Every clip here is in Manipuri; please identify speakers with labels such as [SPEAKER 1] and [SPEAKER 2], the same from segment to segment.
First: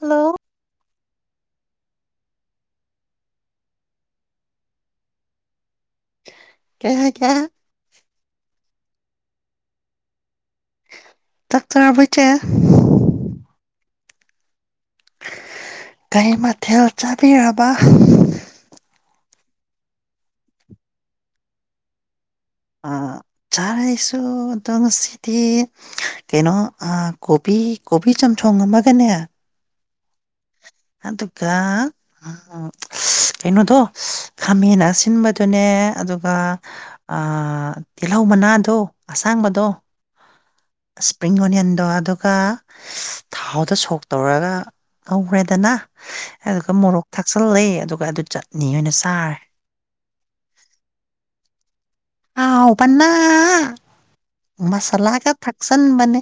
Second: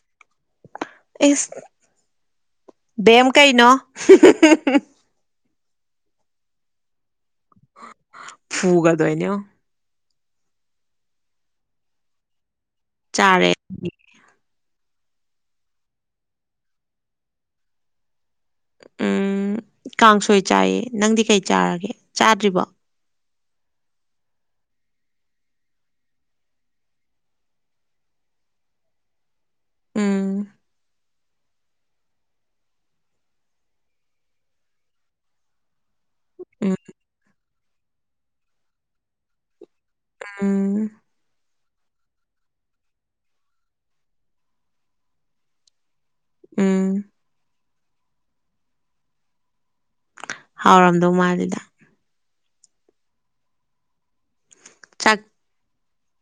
[SPEAKER 1] ꯍꯜꯂꯣ
[SPEAKER 2] ꯏꯁ ꯕꯦꯝ ꯀꯩꯅꯣ
[SPEAKER 1] ꯀꯩ ꯍꯥꯏꯒꯦ
[SPEAKER 2] ꯐꯨꯒꯗꯣꯏꯅꯦꯡ
[SPEAKER 1] ꯆꯥꯛꯆꯥꯔꯕꯣ ꯏꯆꯦ
[SPEAKER 2] ꯆꯥꯔꯦ
[SPEAKER 1] ꯀꯩ ꯃꯊꯦꯜ ꯆꯥꯕꯤꯔꯕ
[SPEAKER 2] ꯎꯝ ꯀꯥꯡꯁꯣꯏ ꯆꯥꯏꯌꯦ ꯅꯪꯗꯤ ꯀꯩ ꯆꯥꯔꯒꯦ ꯆꯥꯗ꯭ꯔꯤꯕꯣ
[SPEAKER 1] ꯑꯥ ꯆꯥꯔ‌ꯦ ꯑꯩꯁꯨ ꯑꯗꯣ ꯉꯁꯤꯗꯤ ꯀꯩꯅꯣ ꯑꯥ ꯀꯣꯕꯤ ꯀꯣꯕꯤ ꯆꯝꯊꯣꯡ ꯑꯃꯒꯅꯦ
[SPEAKER 2] ꯎꯝ
[SPEAKER 1] ꯑꯗꯨꯒ ꯀꯩꯅꯣꯗꯣ ꯈꯥꯃꯦꯟ ꯑꯁꯤꯟꯕꯗꯨꯅꯦ ꯑꯗꯨꯒ
[SPEAKER 2] ꯎꯝ
[SPEAKER 1] ꯇꯤꯜꯍꯧ ꯃꯅꯥꯗꯣ ꯑꯁꯥꯡꯕꯗꯣ
[SPEAKER 2] ꯎꯝ
[SPEAKER 1] ꯏꯁꯄ꯭ꯔꯤꯡ ꯑꯣꯅꯤꯌꯟꯗꯣ ꯑꯗꯨꯒ ꯊꯥꯎꯗ ꯁꯣꯛ ꯇꯧꯔꯒ ꯉꯧꯔꯦꯗꯅ ꯑꯗꯨꯒ
[SPEAKER 2] ꯎꯝ
[SPEAKER 1] ꯃꯣꯔꯣꯛ ꯊꯥꯛꯆꯜꯂ‌ꯦ ꯑꯗꯨꯒ ꯑꯗꯨ ꯆꯠꯅꯤ ꯑꯣꯏꯅ ꯆꯥꯔꯦ
[SPEAKER 2] ꯍꯥꯎꯔꯝꯗꯧ ꯃꯥꯜꯂꯤꯗ
[SPEAKER 1] ꯍꯥꯎꯕꯅ
[SPEAKER 2] ꯆꯥꯛ
[SPEAKER 1] ꯃꯁꯥꯂꯥꯒ ꯊꯛꯆꯟꯕꯅꯦ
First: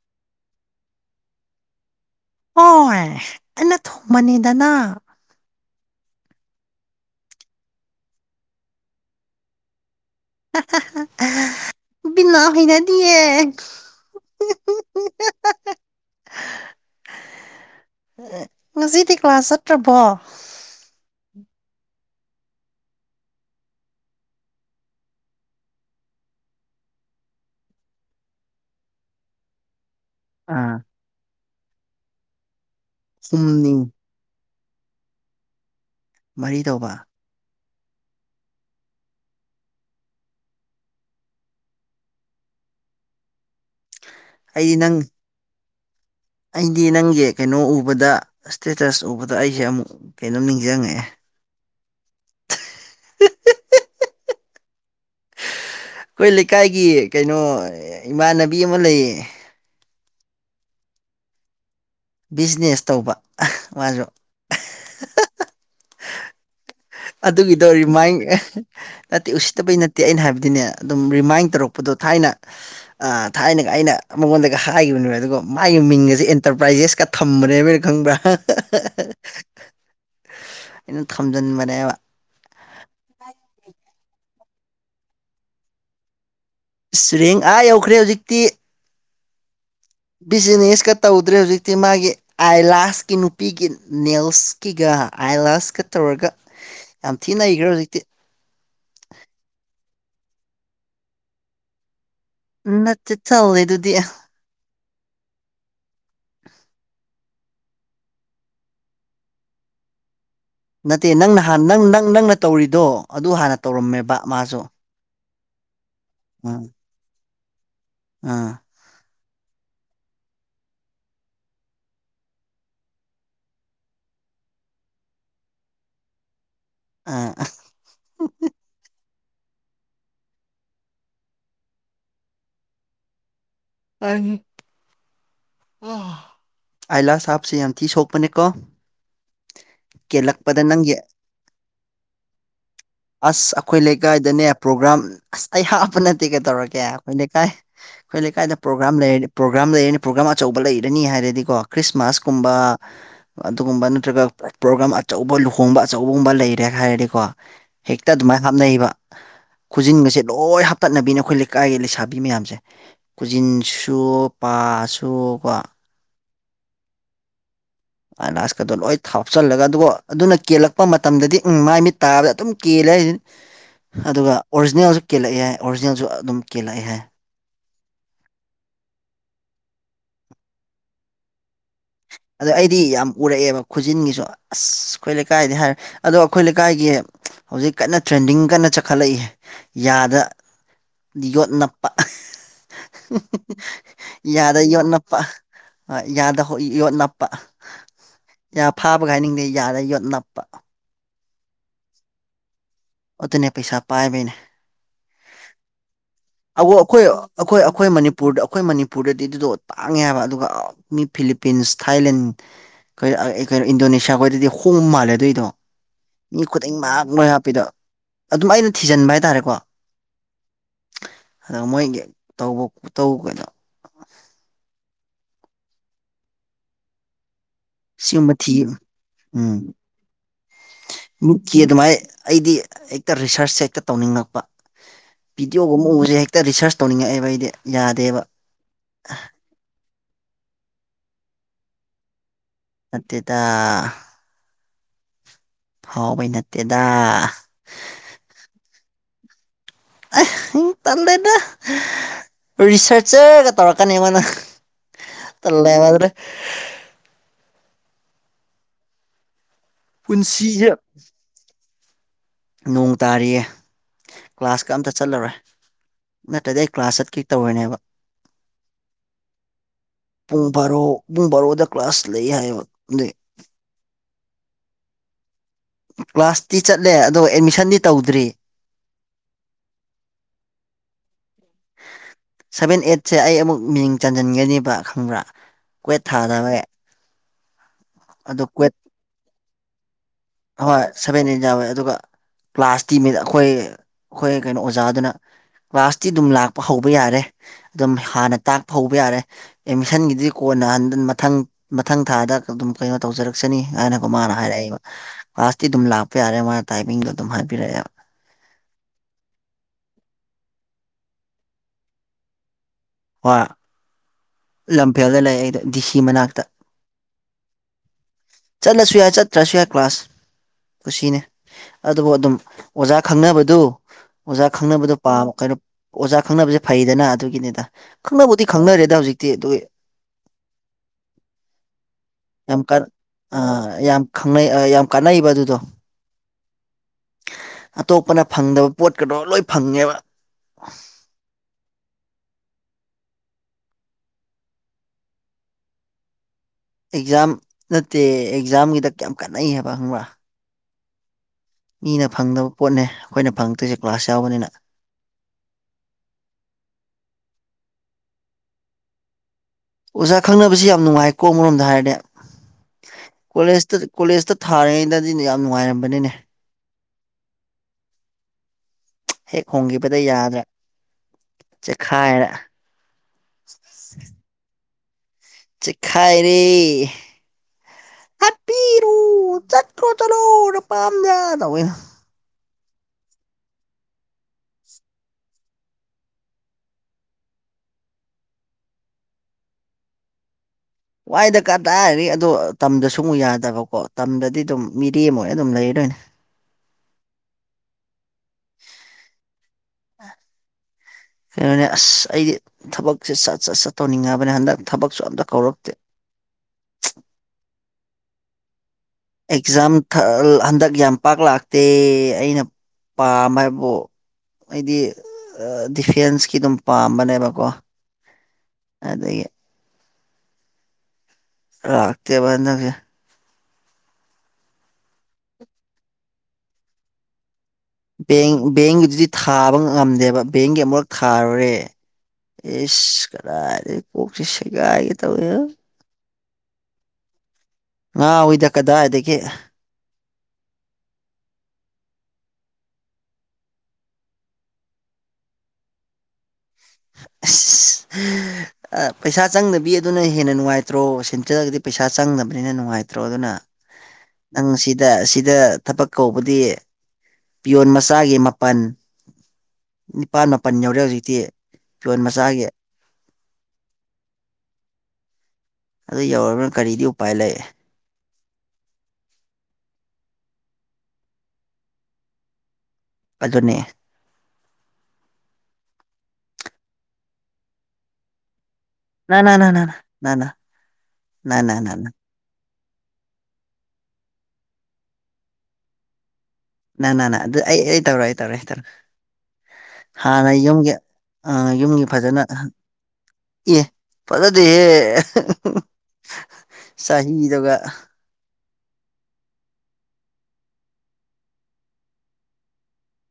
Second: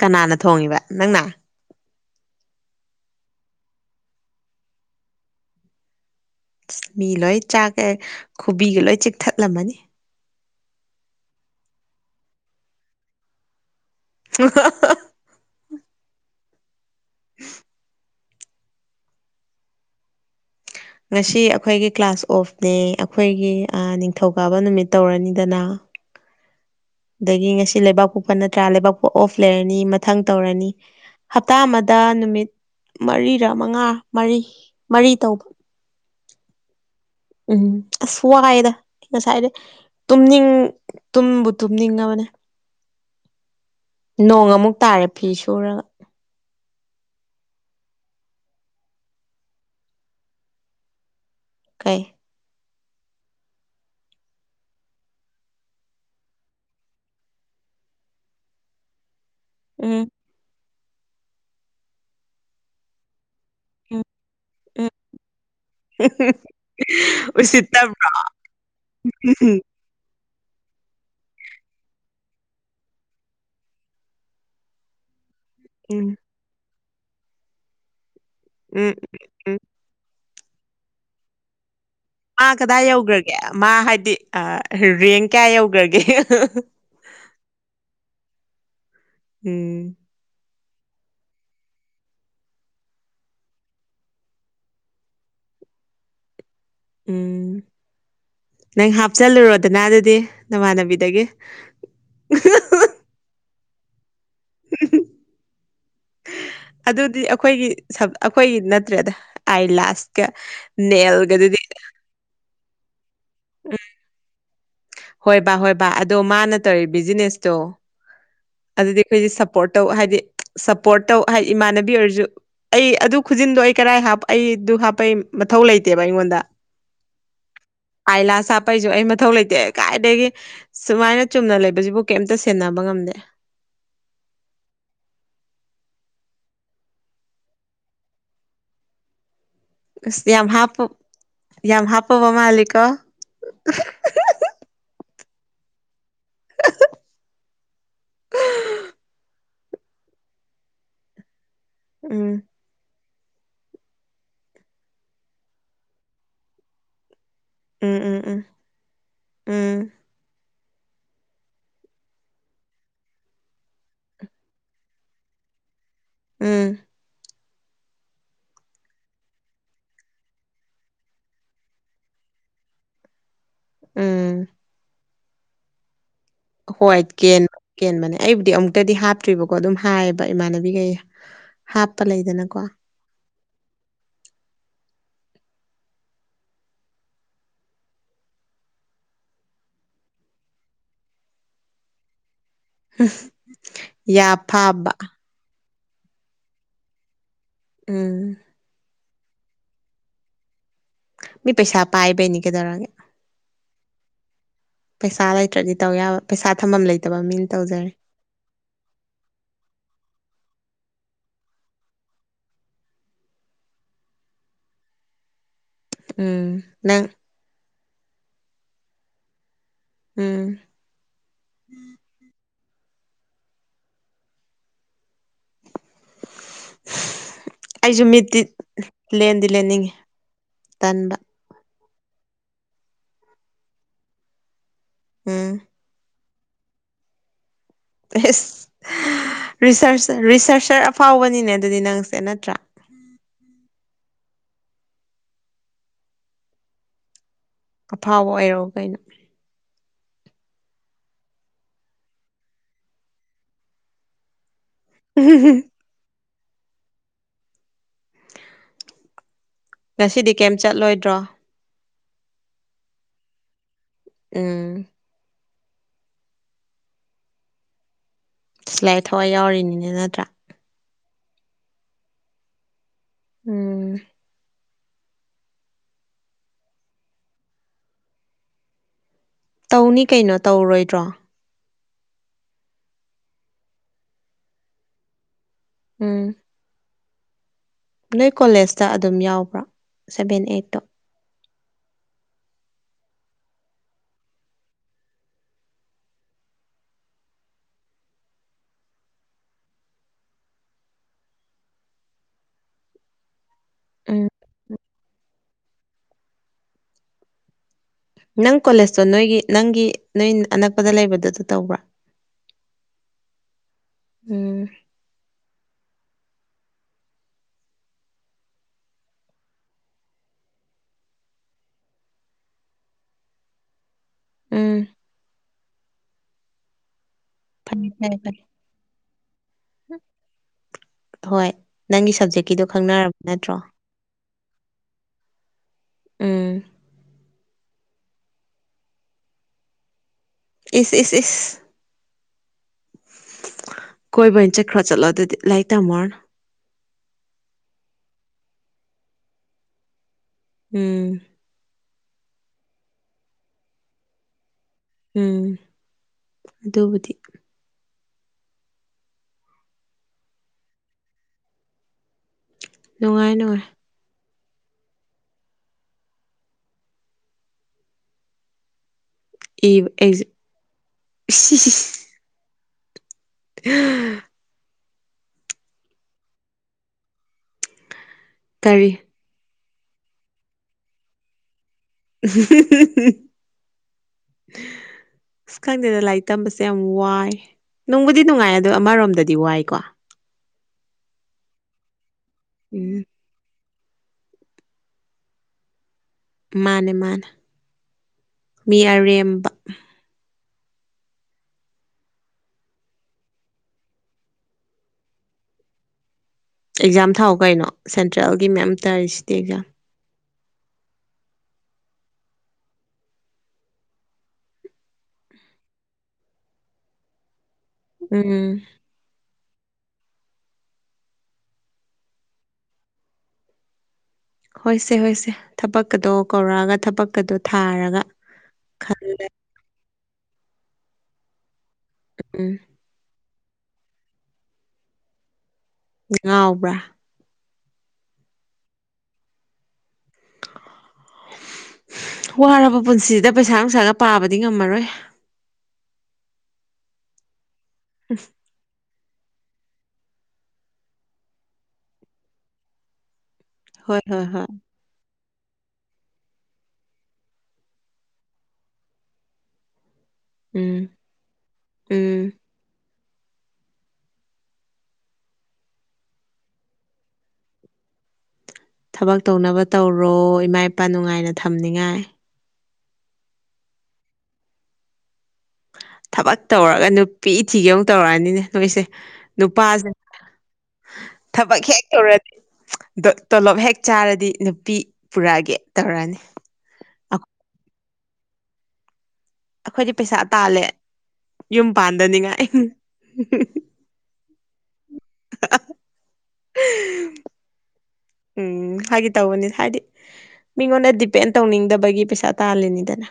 [SPEAKER 2] ꯀꯅꯥꯅ ꯊꯣꯡꯉꯤꯕ ꯅꯪꯅ
[SPEAKER 1] ꯍꯣꯏ ꯑꯩꯅ ꯊꯣꯡꯕꯅꯤꯗꯅ
[SPEAKER 2] ꯃꯤ ꯂꯣꯏ ꯆꯥꯛꯑꯦ ꯈꯨꯕꯤꯒ ꯂꯣꯏ ꯆꯤꯛꯊꯠꯂꯝꯃꯅꯤ
[SPEAKER 1] ꯕꯤꯅꯥꯥ ꯍꯩꯅꯗꯤꯌꯦ
[SPEAKER 2] [unintelligible]
[SPEAKER 1] [unintelligible]
[SPEAKER 2] [inaudible]
[SPEAKER 1] ꯉꯁꯤꯗꯤ ꯀ꯭ꯂꯥꯁ ꯆꯠꯇ꯭ꯔꯕꯣ
[SPEAKER 2] ꯉꯁꯤ ꯑꯩꯈꯣꯏꯒꯤ ꯀ꯭ꯂꯥꯁ ꯑꯣꯐꯅꯦ ꯑꯩꯈꯣꯏꯒꯤ ꯑꯥ ꯅꯤꯡꯊꯧꯀꯥꯕ ꯅꯨꯃꯤꯠ ꯇꯧꯔꯅꯤꯗꯅ ꯑꯗꯒꯤ ꯉꯁꯤ ꯂꯩꯕꯥꯛꯄ‌ꯣꯛꯄ ꯅꯠꯇ꯭ꯔꯥ ꯂꯩꯕꯥꯛꯄ‌ꯣꯛ ꯑꯣꯐ ꯂꯩꯔꯅꯤ ꯃꯊꯪ ꯇꯧꯔꯅꯤ
[SPEAKER 1] ꯑꯥ
[SPEAKER 2] ꯍꯞꯇꯥ ꯑꯃꯗ ꯅꯨꯃꯤꯠ ꯃꯔꯤꯔꯥ ꯃꯉꯥ
[SPEAKER 1] ꯍꯨꯝꯅꯤ
[SPEAKER 2] ꯃꯔꯤ ꯃꯔꯤ ꯇꯧꯕ
[SPEAKER 1] ꯃꯔꯤ ꯇꯧꯕ
[SPEAKER 2] ꯎꯝ ꯑꯁ ꯋꯥꯏꯑꯦꯗ ꯉꯁꯥꯏꯗꯩ ꯇꯨꯝꯅꯤꯡ ꯇꯨꯝꯕꯨ ꯇꯨꯝꯅꯤꯡꯉꯕꯅꯦ ꯅꯣꯡ ꯑꯃꯨꯛ
[SPEAKER 1] ꯑꯩꯗꯤ ꯅꯪ
[SPEAKER 2] ꯇꯥꯔꯦ ꯐꯤ ꯁꯨꯔꯒ
[SPEAKER 1] ꯑꯩꯗꯤ ꯅꯪꯒꯤ ꯀꯩꯅꯣ ꯎꯕꯗ ꯏꯁꯇꯦꯇꯁ ꯎꯕꯗ ꯑꯩꯁꯦ ꯑꯃꯨꯛ ꯀꯩꯅꯣꯝ ꯅꯤꯡꯖꯪꯉꯛꯑꯦ
[SPEAKER 2] ꯀꯩ
[SPEAKER 1] ꯑꯩꯈꯣꯏ ꯂꯩꯀꯥꯏꯒꯤ ꯀꯩꯅꯣ ꯏꯃꯥꯟꯅꯕꯤ ꯑꯃ ꯂꯩꯌꯦ
[SPEAKER 2] ꯎꯝ
[SPEAKER 1] ꯕꯤꯖꯤꯅꯦꯁ ꯇꯧꯕ
[SPEAKER 2] ꯎꯝ
[SPEAKER 1] ꯃꯥꯁꯨ
[SPEAKER 2] ꯎꯝ [unintelligible]
[SPEAKER 1] ꯑꯗꯨꯒꯤꯗꯣ
[SPEAKER 2] ꯎꯁꯤꯠꯇꯕ꯭ꯔꯥ
[SPEAKER 1] ꯔꯤꯃꯥꯏꯟ ꯅꯠꯇꯦ
[SPEAKER 2] ꯎꯝ
[SPEAKER 1] ꯎꯁꯤꯠꯇꯕꯩ ꯅꯠ ꯇꯦ ꯑꯩꯅ ꯍꯥꯏꯕꯗꯤꯅꯦ ꯑꯗꯨꯝ ꯔꯤꯃꯥꯏꯟ ꯇꯧꯔꯛꯄꯗꯣ ꯊꯥꯏꯅ ꯑꯥ ꯊꯥꯏꯅꯒ ꯑꯩꯅ ꯃꯉꯣꯟꯗꯒ ꯍꯥꯏꯈꯤꯕꯅꯦ ꯑꯗꯨꯒ ꯃꯥꯒꯤ
[SPEAKER 2] ꯎꯝ
[SPEAKER 1] ꯃꯤꯡꯒꯁꯦ ꯑꯦꯟꯇꯔꯄ꯭ꯔꯥꯏꯖꯦꯁꯀ ꯊꯝꯕꯅꯦꯕ ꯑꯩꯅ ꯈꯪꯕ꯭ꯔꯥ
[SPEAKER 2] ꯎꯝ ꯎꯝ
[SPEAKER 1] ꯑꯩꯅ ꯊꯝꯖꯟꯕꯅꯦꯕ
[SPEAKER 2] ꯃꯥ ꯀꯗꯥꯏ ꯌꯧꯒ꯭ꯔꯒꯦ ꯃꯥ ꯍꯥꯏꯗꯤ ꯑꯥ ꯔꯦꯡ ꯀꯌꯥ ꯌꯧꯒ꯭ꯔꯒꯦ
[SPEAKER 1] ꯑꯁ ꯔꯦꯡ ꯑꯥ ꯌꯧꯈ꯭ꯔꯦ ꯍꯧꯖꯤꯛꯇꯤ
[SPEAKER 2] ꯎꯝ
[SPEAKER 1] ꯕꯤꯖꯤꯅꯦꯁꯀ ꯇꯧꯗ꯭ꯔꯦ ꯍꯧꯖꯤꯛꯇꯤ ꯃꯥꯒꯤ ꯑꯥꯏꯂꯥꯁꯀꯤ ꯅꯨꯄꯤꯒꯤ ꯅꯦꯜꯁꯀꯤꯒ ꯑꯥꯏꯂꯥꯁꯀ ꯇꯧꯔꯒ ꯌꯥꯝ ꯊꯤꯟ
[SPEAKER 2] ꯎꯝ
[SPEAKER 1] ꯅꯩꯈ꯭ꯔꯦ ꯍꯧꯖꯤꯛꯇꯤ
[SPEAKER 2] ꯅꯪ ꯍꯥꯞꯆꯜꯂꯨꯔꯣꯗꯅ ꯑꯗꯨꯗꯤ ꯅꯃꯥꯟꯅꯕꯤꯗꯒꯤ
[SPEAKER 1] ꯎꯝ ꯅꯠꯇ ꯇꯧꯏꯗꯨꯗꯤ [inaudible]
[SPEAKER 2] ꯑꯗꯨꯗꯤ ꯑꯩꯈꯣꯏꯒꯤ ꯁꯥꯞ ꯑꯩꯈꯣꯏꯒꯤ ꯅꯠꯇ꯭ꯔꯦꯗ ꯑꯥꯏꯂꯥꯁꯀꯥ
[SPEAKER 1] ꯅꯠꯇꯦ ꯅꯪꯅꯥꯍꯟ ꯅꯪ ꯅꯪ ꯅꯪꯅ ꯇꯧꯔꯤꯗꯣ ꯑꯗꯨ ꯍꯥꯟꯅ ꯇꯧꯔꯝꯃꯦꯕ ꯃꯥꯁꯨ
[SPEAKER 2] ꯍꯣꯏꯕꯥ ꯍꯣꯏꯕꯥ ꯑꯗꯣ ꯃꯥꯅ
[SPEAKER 1] ꯑꯥ
[SPEAKER 2] ꯇꯧꯔꯤ ꯕꯤꯖꯤꯅꯦꯁꯇꯣ
[SPEAKER 1] ꯑꯥ
[SPEAKER 2] ꯑꯗꯨꯗꯤ ꯑꯩꯈꯣꯏꯗꯤ ꯁꯞꯄꯣꯔꯠ ꯇꯧ ꯍꯥꯏꯗꯤ ꯁꯞꯄꯣꯔꯠ ꯇꯧ ꯍꯥꯏ ꯏꯃꯥꯟꯅꯕꯤ ꯑꯣꯏꯔꯁꯨ ꯑꯩ ꯑꯗꯨ ꯈꯨꯖꯤꯟꯗꯣ ꯑꯩ ꯀꯔꯥꯏ ꯍꯞ ꯑꯩ ꯑꯗꯨ ꯍꯥꯞꯄꯩ ꯃꯊꯧ ꯂꯩꯇꯦꯕ ꯑꯩꯉꯣꯟꯗ
[SPEAKER 1] ꯑ
[SPEAKER 2] ꯑꯥꯏꯂꯥꯁ ꯍꯥꯞꯄꯩꯁꯨ ꯑꯩ ꯃꯊꯧ ꯂꯩꯇꯦ ꯀꯥꯏꯗꯒꯤ ꯁꯨꯃꯥꯏꯅ ꯆꯨꯝꯅ ꯂꯩꯕꯁꯤꯕꯨ ꯀꯩꯝꯇ ꯁꯦꯟꯅꯕ ꯉꯝꯗꯦ
[SPEAKER 1] [unintelligible] ꯑꯣ ꯑꯥꯏꯂꯁ ꯍꯥꯞꯁꯦ ꯌꯥꯝ ꯊꯤ ꯁꯣꯛꯄꯅꯦ ꯀꯣ
[SPEAKER 2] ꯌꯥꯝ ꯍꯥꯞꯄ
[SPEAKER 1] ꯅꯪꯒꯤ
[SPEAKER 2] ꯌꯥꯝ ꯍꯥꯄꯕ ꯃꯥꯂꯤꯀꯣ
[SPEAKER 1] ꯑꯁ ꯑꯩꯈꯣꯏ ꯂꯩꯀꯥꯏꯗꯅꯦ ꯄ꯭ꯔꯣꯒ꯭ꯔꯥꯝ ꯑꯁ ꯑꯩ ꯍꯥꯞꯄ ꯅꯠꯇꯦ ꯀꯩꯇꯧꯔꯒꯦ ꯑꯩꯈꯣꯏ ꯂꯩꯀꯥꯏ ꯑꯩꯈꯣꯏ ꯂꯩꯀꯥꯏꯗ ꯄ꯭ꯔꯣꯒ꯭ꯔꯥꯝ ꯂꯩꯔꯗꯤ ꯄ꯭ꯔꯣꯒ꯭ꯔꯥꯝ ꯂꯩꯔꯅꯤ ꯄ꯭ꯔꯣꯒ꯭ꯔꯥꯝ ꯑꯆꯧꯕ ꯂꯩꯔꯅꯤ ꯍꯥꯏꯔꯗꯤꯀꯣ ꯈ꯭ꯔꯤꯁꯃꯥꯁ
[SPEAKER 2] ꯎꯝ
[SPEAKER 1] ꯀꯨꯝꯕ ꯑꯗꯨꯒꯨꯝꯕ ꯅꯠꯇ꯭ꯔꯒ ꯄ꯭ꯔꯣꯒ꯭ꯔꯥꯝ ꯑꯆꯧꯕ ꯂꯨꯍꯣꯡꯕ ꯑꯆꯧꯕꯒꯨꯝꯕ ꯂꯩꯔꯦ ꯍꯥꯏꯔꯗꯤꯀꯣ
[SPEAKER 2] ꯎꯝ
[SPEAKER 1] ꯍꯦꯛꯇ
[SPEAKER 2] ꯎꯝ
[SPEAKER 1] ꯑꯗꯨꯃꯥꯏ
[SPEAKER 2] ꯎꯝ
[SPEAKER 1] ꯍꯥꯞꯅꯩꯌꯦꯕ
[SPEAKER 2] ꯎꯝ
[SPEAKER 1] ꯈꯨꯖꯤꯟꯒꯁꯦ ꯂꯣꯏ ꯇꯠꯅꯕꯤꯅꯦ ꯑꯩꯈꯣꯏ ꯂꯩꯀꯥꯏꯒꯤ ꯂꯩꯁꯥꯕꯤ ꯃꯌꯥꯝꯁꯦ ꯈꯨꯖꯤꯟꯁꯨ ꯄꯥꯁꯨ ꯕ
[SPEAKER 2] ꯎꯝ
[SPEAKER 1] ꯑꯥꯏꯂꯥꯁꯀꯗꯣ ꯂꯣꯏ ꯊꯥꯞꯆꯜꯂꯒ ꯑꯗꯨꯒ ꯑꯗꯨꯅ ꯀꯦꯜꯂꯛꯄ ꯃꯇꯝꯗꯗꯤ ꯎꯝ ꯃꯥꯏ ꯃꯤꯠ ꯇꯥꯕꯗ ꯑꯗꯨꯝ ꯀꯦꯜꯂꯦ ꯍꯥꯏ
[SPEAKER 2] ꯎꯝ
[SPEAKER 1] ꯑꯗꯨꯒ ꯑꯣꯔꯤꯖꯤꯅꯦꯜꯁꯨ ꯀꯦꯜꯂꯛꯑꯦ ꯍꯥꯏ ꯑꯣꯔꯤꯖꯤꯅꯦꯜꯁꯨ ꯑꯗꯨꯝ ꯀꯦꯜꯂꯛꯑꯦ ꯍꯥꯏ
[SPEAKER 2] ꯍꯣꯏ ꯀꯦꯟꯕ ꯀꯦꯟꯕꯅꯦ ꯑꯩꯕꯨꯗꯤ ꯑꯃꯨꯛꯇꯗꯤ ꯍꯥꯞꯇ꯭ꯔꯤꯕꯀꯣ ꯑꯗꯨꯝ ꯍꯥꯏꯌꯦꯕ ꯏꯃꯥꯟꯅꯕꯤꯈꯩ ꯍꯥꯞꯄ
[SPEAKER 1] ꯑꯗꯣ
[SPEAKER 2] ꯂꯩꯗꯅꯀꯣ
[SPEAKER 1] ꯑꯩꯗꯤ ꯌꯥꯝ ꯎꯔꯛꯑꯦꯕ ꯈꯨꯖꯤꯟꯒꯤꯁꯨ ꯑꯁ ꯑꯩꯈꯣꯏ ꯂꯩꯀꯥꯏꯗꯤ ꯍꯥꯏꯔ ꯑꯗꯣ ꯑꯩꯈꯣꯏ ꯂꯩꯀꯥꯏꯒꯤ ꯍꯧꯖꯤꯛ ꯀꯟꯅ ꯇ꯭ꯔꯦꯟꯗꯤꯡ ꯀꯟꯅ ꯆꯈꯠꯂꯛꯏ ꯌꯥꯗ ꯌꯣꯠ ꯅꯄ
[SPEAKER 2] ꯌꯥ
[SPEAKER 1] ꯌꯥꯗ ꯌꯣꯠ
[SPEAKER 2] ꯐꯥꯕ
[SPEAKER 1] ꯅꯞꯄ ꯌꯥꯗ ꯍꯣ ꯌꯣꯠ ꯅꯞꯄ
[SPEAKER 2] ꯎꯝ
[SPEAKER 1] ꯌꯥ ꯐꯥꯕꯒ ꯍꯥꯏꯅꯤꯡꯗꯦ ꯌꯥꯗ ꯌꯣꯠ ꯅꯞꯄ
[SPEAKER 2] ꯃꯤ ꯄꯩꯁꯥ ꯄꯥꯏꯕꯩꯅꯤ ꯀꯩꯗꯧꯔꯒꯦ
[SPEAKER 1] ꯑꯗꯨꯅꯦ ꯄꯩꯁꯥ ꯄꯥꯏꯕꯩꯅꯦ
[SPEAKER 2] ꯄꯩꯁꯥ ꯂꯩꯇ꯭ꯔꯗꯤ ꯇꯧ ꯌꯥꯕ ꯄꯩꯁꯥ
[SPEAKER 1] ꯑꯋꫭ
[SPEAKER 2] ꯊꯝꯐꯝ
[SPEAKER 1] ꯑꯩꯈꯣꯏ
[SPEAKER 2] ꯂꯩꯇꯕ ꯃꯤꯅ
[SPEAKER 1] ꯑꯩꯈꯣꯏ ꯑꯩꯈꯣꯏ
[SPEAKER 2] ꯇꯧꯖꯔꯤ
[SPEAKER 1] ꯃꯅꯤ ꯄꯨꯔꯗ ꯑꯩꯈꯣꯏ ꯃꯅꯤꯄꯨꯔꯗꯗꯤ ꯑꯗꯨꯗꯣ ꯇꯥꯡꯉꯦ ꯍꯥꯏꯕ ꯑꯗꯨꯒ ꯃꯤ ꯐꯤꯂꯤꯄꯤꯟꯁ ꯊꯥꯏꯂꯦꯟ ꯀꯩꯅꯣ ꯏꯟꯗꯣꯅꯦꯁꯤꯌꯥ ꯈꯣꯏꯗꯗꯤ ꯍꯣꯡꯕ ꯃꯥꯜꯂꯦ ꯑꯗꯨꯏꯗꯣ ꯃꯤ
[SPEAKER 2] ꯎꯝ
[SPEAKER 1] ꯈꯨꯗꯤꯡꯃꯛ
[SPEAKER 2] ꯅꯪ
[SPEAKER 1] ꯂꯣꯏ ꯍꯥꯞꯄꯤꯗ ꯑꯗꯨꯝ ꯑꯩꯅ ꯊꯤꯖꯟꯕ ꯍꯥꯏꯇꯥꯔꯦꯀꯣ
[SPEAKER 2] ꯎꯝ
[SPEAKER 1] ꯑꯗ ꯃꯣꯏꯒꯤ ꯇꯧꯕ ꯈꯨꯇꯧ ꯀꯩꯅꯣ
[SPEAKER 2] ꯑꯩꯁꯨ
[SPEAKER 1] ꯁꯤꯒꯨꯝꯕ
[SPEAKER 2] ꯃꯤꯠꯇꯤ
[SPEAKER 1] ꯊꯤ
[SPEAKER 2] ꯂꯦꯟꯗꯤ ꯂꯦꯟꯅꯤꯡꯉꯤ ꯇꯟꯕ
[SPEAKER 1] ꯀꯤ ꯑꯗꯨꯃꯥꯏ ꯑꯩꯗꯤ ꯍꯦꯛꯇ ꯔꯤꯁꯔꯁꯁꯦ ꯍꯦꯛꯇ ꯇꯧꯅꯤꯡꯉꯛꯄ
[SPEAKER 2] ꯎꯝ
[SPEAKER 1] ꯕꯤꯗꯤꯑꯣꯒꯨꯝ ꯎꯕꯁꯦ ꯍꯦꯛꯇ ꯇ ꯔꯤꯁꯔꯁ ꯇꯧꯅꯤꯡꯉꯛꯑꯦꯕ ꯑꯩꯗꯤ ꯌꯥꯗꯦꯕ
[SPEAKER 2] ꯑꯦꯁ ꯔꯤꯁꯔꯁ ꯔꯤꯁꯔꯆꯔ ꯑꯐꯥꯎꯕꯅꯤꯅꯦ ꯑꯗꯨꯗꯤ ꯅꯪꯁꯦ ꯅꯠꯇ꯭ꯔꯥ
[SPEAKER 1] ꯅꯠꯇꯦꯗ ꯍꯥꯎꯕꯩ ꯅꯠꯇꯦꯗ
[SPEAKER 2] ꯑꯐꯥꯎꯕ ꯑꯣꯏꯔꯛꯎ ꯀꯩꯅꯣ
[SPEAKER 1] ꯑ ꯇꯜꯂꯦꯗ ꯔꯤꯁꯔꯆꯔꯒ ꯇꯧꯔꯛꯀꯅꯤ ꯑꯩꯉꯣꯟꯗꯥ ꯇꯜꯂꯦꯕꯗꯨꯅ
[SPEAKER 2] ꯉꯁꯤꯗꯤ ꯀꯩꯝ
[SPEAKER 1] ꯄꯨꯟꯁꯤꯁꯦ
[SPEAKER 2] ꯆꯠꯂꯣꯏꯗ꯭ꯔꯣ
[SPEAKER 1] ꯅꯣꯡꯇꯥꯔꯤꯌꯦ ꯀ꯭ꯂꯥꯁꯀ
[SPEAKER 2] ꯎꯝ
[SPEAKER 1] ꯑꯝꯇ ꯆꯠꯂꯔꯣꯏ ꯅꯠꯇ꯭ꯔꯗꯤ ꯑꯩ ꯀ꯭ꯂꯥꯁ ꯆꯠꯀꯦ ꯇꯧꯔꯅꯦꯕ
[SPEAKER 2] ꯂꯥꯏꯔꯤꯛ ꯊꯋꯥꯏ ꯌꯥꯎꯔꯤꯅꯤꯅꯦ ꯅꯠꯇ꯭ꯔꯥ
[SPEAKER 1] ꯄꯨꯡ ꯕꯥꯔꯣ ꯄꯨꯡ ꯕꯥꯔꯣꯗ ꯀ꯭ꯂꯥꯁ ꯂꯩ ꯍꯥꯏꯌꯦꯕ ꯑꯗꯨ
[SPEAKER 2] ꯎꯝ
[SPEAKER 1] ꯀ꯭ꯂꯥꯁꯇꯤ ꯆꯠꯂꯦ ꯑꯗꯣ ꯑꯦꯠꯃꯤꯁꯟꯗꯤ ꯇꯧꯗ꯭ꯔꯤ
[SPEAKER 2] ꯇꯧꯅꯤ ꯀꯩꯅꯣ ꯇꯧꯔꯣꯏꯗ꯭ꯔꯣ
[SPEAKER 1] ꯁꯚꯦꯟ ꯑꯩꯠꯁꯦ ꯑꯩ ꯑꯃꯨꯛ ꯃꯤꯡ ꯆꯟꯁꯤꯟꯒꯅꯤꯕ ꯈꯪꯕ꯭ꯔꯥ ꯀ꯭ꯋꯦꯠ
[SPEAKER 2] ꯎꯝ
[SPEAKER 1] ꯊꯥꯗꯕꯒꯤ
[SPEAKER 2] ꯅꯣꯏ ꯀꯣꯂꯦꯖꯇ ꯑꯗꯨꯝ ꯌꯥꯎꯕ꯭ꯔꯥ ꯁꯚꯦꯟ ꯑꯩꯠꯇꯣ
[SPEAKER 1] ꯍꯣꯏ ꯁꯚꯦꯟ ꯑꯩꯟ ꯌꯥꯎꯋꯦ ꯑꯗꯨꯒ ꯀ꯭ꯂꯥꯁ ꯇꯤꯃꯤꯗ ꯑꯩꯈꯣꯏ ꯑꯩꯈꯣꯏ ꯀꯩꯅꯣ ꯑꯣꯖꯥꯗꯨꯅ ꯀ꯭ꯂꯥꯁꯇꯤ ꯑꯗꯨꯝ ꯂꯥꯛꯄ ꯍꯧꯕ ꯌꯥꯔꯦ ꯑꯗꯨꯝ ꯍꯥꯟꯅ ꯇꯥꯛꯄ ꯍꯧꯕ ꯌꯥꯔꯦ ꯑꯦꯠꯃꯤꯁꯟꯒꯤꯗꯤ ꯀꯣꯟꯅ ꯍꯟ ꯃꯊꯪ ꯃꯊꯪ ꯊꯥꯗ ꯑꯗꯨꯝ ꯀꯩꯅꯣ ꯇꯧꯖꯔꯛꯁꯅꯤ ꯍꯥꯏꯅꯒꯣ
[SPEAKER 2] ꯎꯝ
[SPEAKER 1] ꯃꯥꯅ ꯍꯥꯏꯔꯛꯏꯕ ꯐꯥꯁꯇꯤ ꯑꯗꯨꯝ ꯂꯥꯛꯄ ꯌꯥꯔꯦ ꯃꯥꯅ ꯇꯥꯏꯃꯤꯡꯗꯣ ꯑꯗꯨꯝ ꯍꯥꯏꯕꯤꯔꯛꯑꯦꯕ
[SPEAKER 2] ꯅꯪ ꯀꯣꯂꯦꯖꯇꯣ ꯅꯣꯏꯒꯤ ꯅꯪꯒꯤ ꯅꯣꯏ ꯑꯅꯛꯄꯗ ꯂꯩꯕꯗꯨꯗ ꯇꯧꯕ꯭ꯔꯥ
[SPEAKER 1] ꯍꯣꯏ
[SPEAKER 2] ꯎꯝ
[SPEAKER 1] ꯂꯝꯐꯦꯜꯗ ꯂꯩ ꯑꯩꯗ ꯗꯤꯁꯤ ꯃꯅꯥꯛꯇ ꯆꯠꯂꯁꯨ ꯌꯥꯏ ꯆꯠꯇ꯭ꯔꯁꯨ ꯌꯥꯏ ꯀ꯭ꯂꯥꯁ ꯀꯨꯁꯤꯅꯦ ꯑꯗꯣ ꯑꯗꯨꯝ ꯑꯣꯖꯥ ꯈꯪꯅꯕꯗꯨ ꯑꯣꯖꯥ
[SPEAKER 2] ꯎꯝ
[SPEAKER 1] ꯈꯪꯅꯕꯗꯣ ꯄꯥꯝꯕ ꯀꯩꯅꯣ ꯑꯣꯖꯥ ꯈꯪꯅꯕꯁꯦ ꯐꯩꯗꯅ ꯑꯗꯨꯒꯤꯅꯤ
[SPEAKER 2] ꯐꯔꯦ ꯐꯔꯦ ꯐꯔꯦ
[SPEAKER 1] ꯈꯪꯅꯕꯨꯗꯤ ꯈꯪꯅꯔꯦꯗ ꯍꯧꯖꯤꯛꯇꯤ ꯑꯗꯨ
[SPEAKER 2] ꯍꯣꯏ ꯅꯪꯒꯤ
[SPEAKER 1] ꯌꯥꯝ
[SPEAKER 2] ꯁꯕꯖꯦꯛꯀꯤꯗꯣ
[SPEAKER 1] ꯀꯥꯟ
[SPEAKER 2] ꯈꯪꯅꯔꯕ ꯅꯠꯇ꯭ꯔꯣ
[SPEAKER 1] ꯌꯥꯝ ꯈꯪꯅꯩ ꯌꯥꯝ ꯀꯥꯟꯅꯩꯕ ꯑꯗꯨꯗꯣ
[SPEAKER 2] ꯎꯝ
[SPEAKER 1] ꯑꯇꯣꯞꯄꯅ ꯐꯪꯗꯕ ꯄꯣꯠꯀꯗꯣ ꯂꯣꯏ ꯐꯪꯉꯦꯕ
[SPEAKER 2] ꯏꯁ ꯏꯁ ꯏꯁ ꯀꯣꯏꯕ ꯑꯣꯏ ꯆꯠꯈ꯭ꯔꯣ ꯆꯠꯂꯣ ꯑꯗꯨꯗꯤ ꯂꯥꯏꯔꯤꯛ ꯇꯝꯃꯨꯔꯅꯨ
[SPEAKER 1] ꯑꯦꯛꯖꯥꯝ ꯅꯠꯇꯦ ꯑꯦꯛꯖꯥꯝꯒꯤꯗ ꯀꯌꯥꯝ ꯀꯥꯟꯅꯩ ꯍꯥꯏꯕ ꯈꯪꯕ꯭ꯔꯥ
[SPEAKER 2] ꯎꯝ
[SPEAKER 1] ꯃꯤꯅ ꯐꯪꯗꯕ ꯄꯣꯠꯅꯦ ꯑꯩꯈꯣꯏꯅ ꯐꯪꯉꯛꯇꯣꯏꯁꯦ ꯀ꯭ꯂꯥꯁ ꯌꯥꯎꯕꯅꯤꯅ
[SPEAKER 2] ꯎꯝ ꯑꯗꯨꯕꯨꯗꯤ
[SPEAKER 1] ꯑꯣꯖꯥ ꯈꯪꯅꯕꯁꯤ ꯌꯥꯝ ꯅꯨꯡꯉꯥꯏꯀꯣ ꯑꯃꯔꯣꯝꯗ ꯍꯥꯏꯔꯗꯤ
[SPEAKER 2] ꯅꯨꯡꯉꯥꯏ ꯅꯨꯡꯉꯥꯏ
[SPEAKER 1] ꯀꯣꯂꯦꯖꯇ ꯀꯣꯂꯦꯖꯇ ꯊꯥꯔꯤꯉꯩꯗꯗꯤ ꯌꯥꯝ ꯅꯨꯡꯉꯥꯏꯔꯝꯕꯅꯤꯅꯦ ꯍꯦꯛ
[SPEAKER 2] ꯏꯕ
[SPEAKER 1] ꯍꯣꯡꯈꯤꯕꯗ
[SPEAKER 2] ꯑꯦꯛꯖꯥ
[SPEAKER 1] ꯌꯥꯗ꯭ꯔꯥ ꯆꯦꯛꯈꯥꯏꯔꯦ
[SPEAKER 2] [unintelligible]
[SPEAKER 1] ꯆꯦꯛꯈꯥꯏꯔꯦ
[SPEAKER 2] ꯀꯔꯤ
[SPEAKER 1] ꯆꯠꯇ꯭ꯔꯣ ꯆꯠꯂꯣ ꯅꯥꯄꯥꯝꯗ ꯇꯧꯕꯩꯗꯣ
[SPEAKER 2] [unintelligible]
[SPEAKER 1] [inaudible]
[SPEAKER 2] ꯑꯁ ꯈꯪꯗꯦꯗ ꯂꯥꯏꯔꯤꯛ ꯇꯝꯕꯁꯦ ꯌꯥꯝ ꯋꯥꯏ ꯅꯨꯡꯕꯨꯗꯤ ꯅꯨꯡꯉꯥꯏ ꯑꯗꯣ ꯑꯃꯔꯣꯝꯗꯗꯤ ꯋꯥꯏꯀꯣ
[SPEAKER 1] ꯋꯥꯏꯗ ꯀꯗꯥꯏꯗꯩ ꯑꯗꯣ ꯇꯝꯗ ꯁꯨ
[SPEAKER 2] ꯎꯝ
[SPEAKER 1] ꯃꯨꯛ ꯌꯥꯗꯕꯀꯣ ꯇꯝꯗꯗꯤ ꯑꯗꯨꯝ ꯃꯤꯔꯤ ꯑꯃ ꯑꯗꯨꯝ ꯂꯩꯗꯣꯏꯅꯦ
[SPEAKER 2] ꯃꯥꯅꯦ ꯃꯥꯅꯦ ꯃꯤ ꯑꯔꯦꯝꯕ
[SPEAKER 1] ꯀꯩꯅꯣꯅꯤ ꯑꯁ ꯑꯩꯗꯤ ꯊꯕꯛꯁꯦ ꯁꯠ ꯁꯠ ꯁꯠ ꯇꯧꯅꯤꯡꯉꯕꯅꯤ ꯍꯟꯗꯛ ꯊꯕꯛꯁꯨ ꯑꯝꯇ ꯀꯧꯔꯛꯇꯦ
[SPEAKER 2] ꯑꯦꯛꯖꯥꯝ ꯊꯥꯎ ꯀꯩꯅꯣ ꯁꯦꯟꯇ꯭ꯔꯦꯜꯒꯤ ꯃꯌꯥꯝ
[SPEAKER 1] ꯑꯦꯛꯖꯥꯝ ꯍꯟꯗꯛ ꯌꯥꯝ ꯄꯥꯛ ꯂꯥꯛꯇꯦ ꯑꯩꯅ ꯄꯥꯝꯕ ꯍꯥꯏꯕꯨ ꯑꯩꯗꯤ ꯗꯤꯐꯦꯟꯁꯀꯤ ꯑꯗꯨꯝ ꯄꯥꯝꯕꯅꯦꯕꯀꯣ
[SPEAKER 2] ꯎꯝ
[SPEAKER 1] ꯑꯗꯥꯒꯤ ꯂꯥꯛꯇꯦꯕ ꯍꯟꯗꯛꯁꯦ
[SPEAKER 2] ꯍꯣꯏꯁꯦ ꯍꯣꯏꯁꯦ ꯊꯕꯛꯀꯗꯣ ꯀꯧꯔꯛꯑꯒ ꯊꯕꯛꯀꯗꯣ ꯊꯥꯔꯒ
[SPEAKER 1] ꯕꯦꯡ
[SPEAKER 2] ꯈꯜ
[SPEAKER 1] ꯕꯦꯡꯒꯤꯗꯨꯗꯤ ꯊꯥꯕ ꯉꯝꯗꯦꯕ ꯕꯦꯡꯒꯤ ꯑꯃꯨꯛꯂꯛ ꯊꯥꯔꯨꯔꯦ
[SPEAKER 2] ꯎꯝ
[SPEAKER 1] ꯏꯁ ꯀꯗꯥꯢꯗꯩ ꯀꯣꯛꯁꯦ ꯁꯦꯒꯥꯢꯒꯦ ꯇꯧꯋꯤꯍꯦ
[SPEAKER 2] ꯉꯥꯎꯕ꯭ꯔꯥ
[SPEAKER 1] ꯉꯥꯎꯏꯗ ꯀꯗꯥꯏꯗꯒꯤ
[SPEAKER 2] ꯋꯥꯔꯕ ꯄꯨꯟꯁꯤꯗ ꯄꯩꯁꯥ ꯅꯨꯡꯁꯥꯒ ꯄꯥꯕꯗꯤ ꯉꯝꯃꯔꯣꯏ
[SPEAKER 1] [unintelligible] ꯄꯩꯁꯥ ꯆꯪꯗꯕꯤ ꯑꯗꯨꯅ ꯍꯦꯟꯅ ꯅꯨꯡꯉꯥꯏꯇ꯭ꯔꯣ ꯁꯦꯟꯇꯔꯒꯗꯤ ꯄꯩꯁꯥ ꯆꯪꯗꯕꯅꯤꯅ ꯅꯨꯡꯉꯥꯏꯇ꯭ꯔꯣ ꯑꯗꯨꯅ
[SPEAKER 2] ꯍꯣꯏ ꯍꯣꯏ
[SPEAKER 1] ꯅꯪ
[SPEAKER 2] ꯍꯣꯏ
[SPEAKER 1] ꯁꯤꯗ ꯁꯤꯗ ꯊꯕꯛ ꯀꯧꯕꯗꯤ ꯄꯤꯌꯣꯟ ꯃꯆꯥꯒꯤ ꯃꯥꯄꯜ ꯅꯤꯄꯥꯜ ꯃꯥꯄꯜ
[SPEAKER 2] ꯎꯝ
[SPEAKER 1] ꯌꯧꯔꯑꯦ ꯍꯧꯖꯤꯛꯇꯤ ꯐꯤꯌꫭꯟ
[SPEAKER 2] ꯎꯝ
[SPEAKER 1] ꯃꯆꯥꯒꯤ ꯑꯗꯨ ꯌꯧꯔꯕꯅ ꯀꯔꯤꯗꯤ ꯎꯄꯥꯏ ꯂꯩꯑꯦ
[SPEAKER 2] ꯊꯕꯛ ꯇꯧꯅꯕ ꯇꯧꯔꯣ ꯏꯃꯥ ꯏꯄꯥ ꯅꯨꯡꯉꯥꯏꯅ ꯊꯝꯅꯤꯡꯉꯥꯏ
[SPEAKER 1] ꯑꯗꯨꯅꯦ
[SPEAKER 2] ꯊꯕꯛ ꯇꯧꯔꯒ ꯅꯨꯄꯤ ꯊꯤꯒ ꯑꯃꯨꯛ ꯇꯧꯔꯛꯑꯅꯤꯅꯦ ꯅꯣꯏꯁꯦ
[SPEAKER 1] ꯅ ꯅ ꯅ ꯅ
[SPEAKER 2] ꯅꯨꯄꯥꯁꯦ
[SPEAKER 1] ꯅ ꯅ ꯅ ꯅ
[SPEAKER 2] ꯊꯕꯛ
[SPEAKER 1] ꯅ
[SPEAKER 2] ꯍꯦꯛ
[SPEAKER 1] ꯅ
[SPEAKER 2] ꯇꯧꯔ ꯇꯣꯂꯣꯞ ꯍꯦꯛ ꯆꯥꯔꯗꯤ ꯅꯨꯄꯤ ꯄꯨꯔꯛꯒꯦ ꯇꯧꯔꯅꯤ
[SPEAKER 1] ꯅ ꯅ ꯅ ꯑꯗꯨ ꯑꯩ ꯇꯧꯔꫭꯏ ꯑꯩ ꯇꯧꯔꫭꯏ ꯑꯩ ꯇꯧꯔꫭꯏ
[SPEAKER 2] ꯑꯩꯈꯣꯏꯗꯤ ꯄꯩꯁꯥ
[SPEAKER 1] ꯍꯥꯟꯅ
[SPEAKER 2] ꯇꯥꯜꯂꯦ
[SPEAKER 1] ꯌꯨꯝꯒꯤ
[SPEAKER 2] ꯌꯨꯝ
[SPEAKER 1] ꯌꯨꯝꯒꯤ ꯐꯖꯅ
[SPEAKER 2] ꯄꯥꯟꯗꯅꯤꯡꯉꯥꯏ
[SPEAKER 1] ꯏ ꯐꯖꯗꯤꯍꯦ ꯆꯍꯤꯗꯨꯒ
[SPEAKER 2] ꯎꯝ ꯍꯥꯏꯒꯦ ꯇꯧꯕꯅꯤ ꯍꯥꯏꯗꯤ ꯃꯤꯉꯣꯟꯗ ꯗꯤꯄꯦꯟ ꯇꯧꯅꯤꯡꯗꯕꯒꯤ ꯄꯩꯁꯥ ꯇꯥꯜꯂꯤꯅꯤꯗꯅ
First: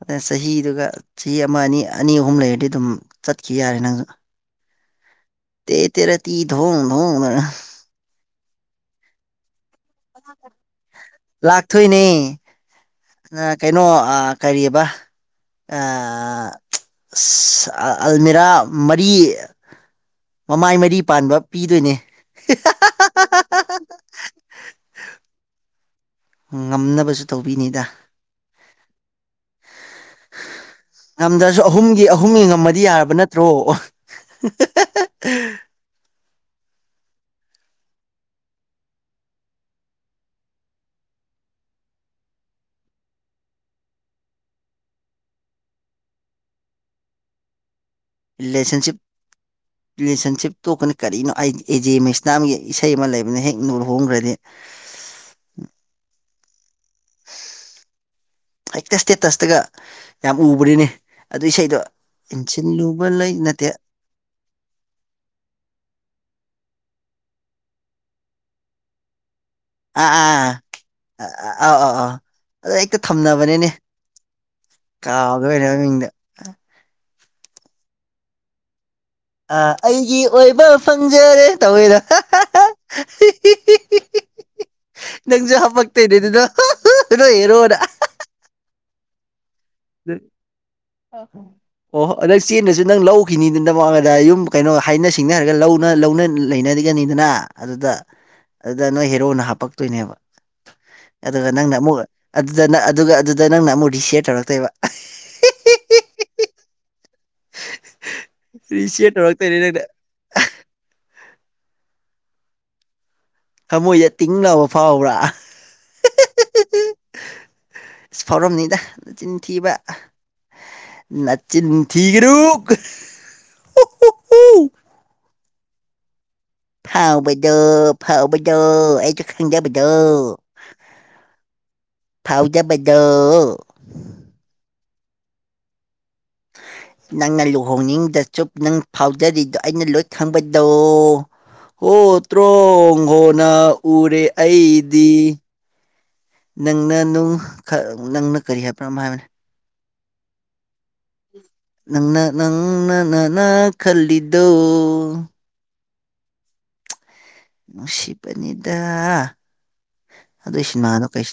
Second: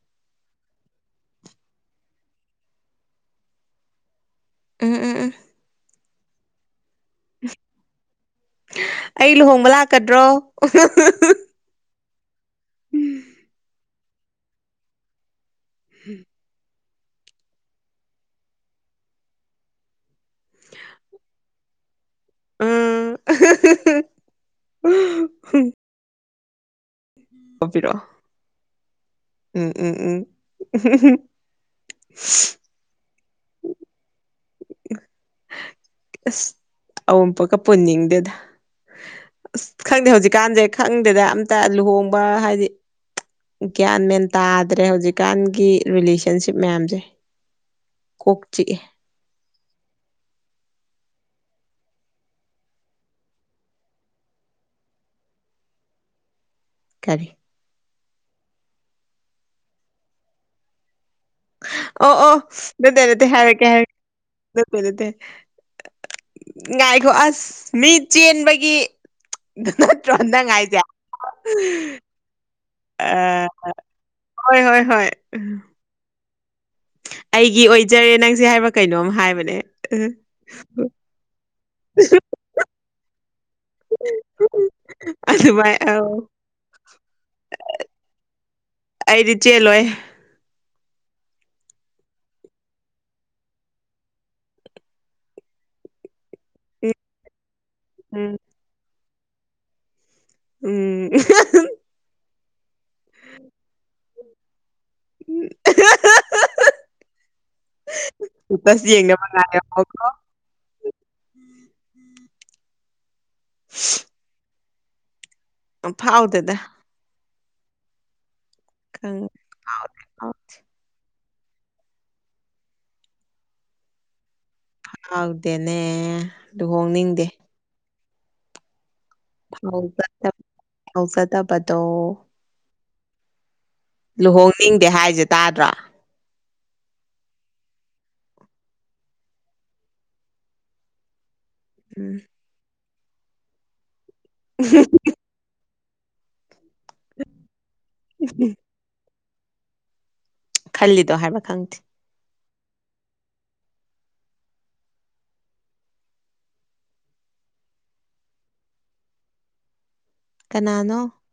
[SPEAKER 1] ꯑꯗꯨꯗ ꯆꯍꯤꯗꯨꯒ ꯆꯍꯤ ꯑꯃ ꯑꯅꯤ ꯑꯅꯤ ꯑꯍꯨꯝ ꯂꯩꯔꯗꯤ ꯑꯗꯨꯝ ꯆꯠꯈꯤ ꯌꯥꯔꯦ ꯅꯪꯁꯨ
[SPEAKER 2] ꯎꯝ ꯎꯝ ꯎꯝ
[SPEAKER 1] [unintelligible]
[SPEAKER 2] ꯑꯩ ꯂꯨꯍꯣꯡꯕ ꯂꯥꯛꯀꯗ꯭ꯔꯣ
[SPEAKER 1] ꯊꯣꯏꯅꯦ ꯑ ꯀꯩꯅꯣ ꯑ ꯀꯔꯤꯕ ꯑ ꯑ ꯑꯜꯃꯤꯔꯥ ꯃꯔꯤ ꯃꯃꯥꯏ ꯃꯔꯤ ꯄꯥꯟꯕ ꯄꯤꯗꯣꯏꯅꯦ
[SPEAKER 2] ꯎꯝ [unintelligible]
[SPEAKER 1] ꯉꯝꯅꯕꯁꯨ ꯇꯧꯕꯤꯅꯤꯗ
[SPEAKER 2] ꯇꯧꯕꯤꯔꯛꯑꯣ ꯎꯝ ꯎꯝ ꯎꯝ
[SPEAKER 1] ꯉꯝꯗ꯭ꯔꯁꯨ ꯑꯍꯨꯝꯒꯤ ꯑꯍꯨꯝꯒꯤ ꯉꯝꯃꯗꯤ ꯗꯤ ꯌꯥꯔꯕ ꯅꯠꯇ꯭ꯔꯣ
[SPEAKER 2] ꯑꯁ ꯑꯎꯝꯄꯣꯛꯀ ꯄꯨꯟꯅꯤꯡꯗꯦꯗ ꯑꯁ ꯈꯪꯗꯦ ꯍꯧꯖꯤꯛꯀꯥꯟꯁꯦ ꯈꯪꯗꯦꯗ ꯑꯝꯇ ꯂꯨꯍꯣꯡꯕ ꯍꯥꯏꯗꯤ ꯒ꯭ꯌꯥꯟ ꯃꯦꯟ ꯇꯥꯗ꯭ꯔꯦ ꯍꯧꯖꯤꯛꯀꯥꯟꯒꯤ ꯔꯤꯂꯦꯁꯟꯁꯤꯞ ꯃꯌꯥꯝꯁꯦ ꯀꯣꯛ ꯆꯤꯛꯑꯦ
[SPEAKER 1] ꯔꯤꯂꯦꯁꯟꯁꯤꯞ ꯔꯤꯂꯦꯁꯟꯁꯤꯞ ꯇꯣꯛꯀꯅꯤ ꯀꯔꯤꯅꯣ ꯑꯦꯖꯦ ꯃꯩꯁꯅꯥꯝꯒꯤ ꯏꯁꯩ ꯑꯃ ꯂꯩꯕꯅꯦ ꯍꯦꯛ ꯂꯨꯍꯣꯡꯒꯔꯥꯗꯤ
[SPEAKER 2] ꯀꯔꯤ
[SPEAKER 1] ꯍꯦꯛꯇ ꯁ꯭ꯇꯦꯇꯁꯇꯒ ꯌꯥꯝ ꯎꯕꯅꯤ ꯑꯗꯨ ꯏꯁꯩꯗꯣ
[SPEAKER 2] ꯑꯣ ꯑꯣ ꯅꯠꯇꯦ
[SPEAKER 1] ꯏꯟꯁꯤꯟꯂꯨꯕ ꯂꯩ
[SPEAKER 2] ꯍꯥꯏꯔꯛꯀꯦ
[SPEAKER 1] ꯅꯠꯇꯦ
[SPEAKER 2] ꯍꯥꯏꯔꯛꯀꯦ [unintelligible] ꯉꯥꯏꯈꯣ ꯑꯁ ꯃꯤ ꯆꯦꯟꯕꯒꯤ
[SPEAKER 1] ꯑꯥ
[SPEAKER 2] ꯅꯠꯇꯔꫭ ꯅꯪ
[SPEAKER 1] ꯑꯥ
[SPEAKER 2] ꯍꯥꯏꯖ
[SPEAKER 1] ꯑꯗꯣ ꯍꯦꯛꯇ ꯊꯝꯅꯕꯅꯤꯅꯦ
[SPEAKER 2] ꯍꯣꯏ ꯍꯣꯏ ꯍꯣꯏ
[SPEAKER 1] ꯀꯥꯗ ꯃꯤꯡꯗ
[SPEAKER 2] ꯑꯩꯒꯤ ꯑꯣꯏꯖꯔꯦ ꯅꯪꯁꯦ ꯍꯥꯏꯕ꯭ꯔꯥ ꯀꯩꯅꯣꯝ ꯍꯥꯏꯕ
[SPEAKER 1] ꯑ ꯑꯩꯒꯤ ꯑꯣꯏꯕ ꯐꯪꯖꯔꯦ ꯇꯧꯋꯦꯗꯣ ꯅꯪꯁꯨ
[SPEAKER 2] ꯑꯗꯨꯃꯥꯏ ꯑꯧ
[SPEAKER 1] ꯍꯥꯄꯛꯇꯣꯏꯅꯦ ꯑꯗꯨꯅꯣ ꯅꯣꯏꯑꯔꯣꯅ
[SPEAKER 2] ꯑꯩꯗꯤ ꯆꯦꯜꯂꯣꯏ
[SPEAKER 1] [inaudible] [unintelligible] ꯑꯣꯍꯣ ꯅꯗꯪ ꯆꯦꯟꯗꯁꯨ ꯅꯪ ꯂꯧꯈꯤꯅꯤꯗꯨ ꯅꯅ ꯃꯒꯗ ꯌꯨꯝ ꯀꯩꯅꯣ ꯍꯥꯏꯅ ꯁꯤꯡꯅꯔꯒ ꯂꯧꯅ ꯂꯧꯅ ꯂꯩꯅ ꯅꯤꯗꯅ ꯑꯗꯨꯗ
[SPEAKER 2] ꯎꯝ
[SPEAKER 1] ꯑꯗꯨꯗ ꯅꯣꯏ ꯍꯦꯔꯣꯅ ꯍꯥꯄꯛꯇꯣꯏꯅꯦꯕ
[SPEAKER 2] ꯎꯝ
[SPEAKER 1] ꯑꯗꯨꯒ ꯅꯪꯅ ꯑꯃꯨꯛ ꯑꯗꯨꯗ ꯅꯪ ꯑꯗꯨꯒ ꯑꯗꯨꯗ ꯅꯪꯅ ꯑꯃꯨꯛ ꯔꯤꯁꯤꯌꯔ ꯇꯧꯔꯛꯇꯣꯏꯕ
[SPEAKER 2] ꯎꯝ
[SPEAKER 1] ꯔꯤꯁꯤꯌꯔ ꯇꯧꯔꯛꯇꯣꯏꯅꯦ ꯅꯪꯅ
[SPEAKER 2] [unintelligible]
[SPEAKER 1] ꯊꯃꯣꯏꯗ ꯇꯤꯡ ꯂꯥꯎꯕ ꯐꯥꯎꯕ꯭ꯔꯥ
[SPEAKER 2] ꯐꯥꯎꯗꯦꯗ
[SPEAKER 1] ꯐꯥꯎꯔꯝꯅꯤꯗ
[SPEAKER 2] ꯈꯪ
[SPEAKER 1] ꯆꯤꯟꯊꯤꯕ
[SPEAKER 2] ꯐꯥꯎꯗꯦ ꯐꯥꯎꯗꯦ
[SPEAKER 1] ꯅꯆꯤꯟ ꯊꯤꯒꯅꯨ
[SPEAKER 2] ꯐꯥꯎꯗꯦꯅꯦ ꯂꯨꯍꯣꯡꯅꯤꯡꯗꯦ
[SPEAKER 1] ꯐꯥꯎꯕꯗꯣ ꯐꯥꯎꯕꯗꯣ ꯑꯩꯁꯨ ꯈꯪꯖꯕꯗꯣ
[SPEAKER 2] ꯐꯥꯎꯖ ꯐꯥꯎꯖꯗꯕꯗꯣ
[SPEAKER 1] ꯐꯥꯎꯖꯕꯗꯣ
[SPEAKER 2] ꯂꯨꯍꯣꯡꯅꯤꯡꯗꯦ ꯍꯥꯏꯁꯦ ꯇꯥꯗ꯭ꯔꯥ
[SPEAKER 1] ꯅꯪꯅ ꯂꯨꯍꯣꯡꯅꯤꯡꯗꯖꯨ ꯅꯪ ꯐꯥꯎꯖꯔꯤꯗꯣ ꯑꯩꯅ ꯂꯣꯏ ꯈꯪꯕꯗꯣ
[SPEAKER 2] ꯎꯝ
[SPEAKER 1] ꯍꯣꯇ꯭ꯔꯣꯡ ꯍꯣꯅ ꯎꯔꯦ ꯑꯩꯗꯤ ꯅꯪꯅ ꯅꯪ ꯅꯪꯅ ꯀꯔꯤ ꯍꯥꯏꯕ꯭ꯔꯥ ꯑꯃ ꯍꯥꯏꯕꯅꯦ
[SPEAKER 2] ꯈꯜꯂꯤꯗꯣ ꯍꯥꯏꯕ ꯈꯪꯗꯦ
[SPEAKER 1] ꯅꯪꯅ ꯅꯪꯅ ꯅꯅ ꯈꯜꯂꯤꯗꯣ ꯑꯣ ꯅꯨꯡꯁꯤꯕꯅꯤꯗ ꯑꯗꯨ ꯁꯤꯃꯥꯗꯣ
[SPEAKER 2] ꯀꯅꯥꯅꯣ
[SPEAKER 1] ꯀꯩ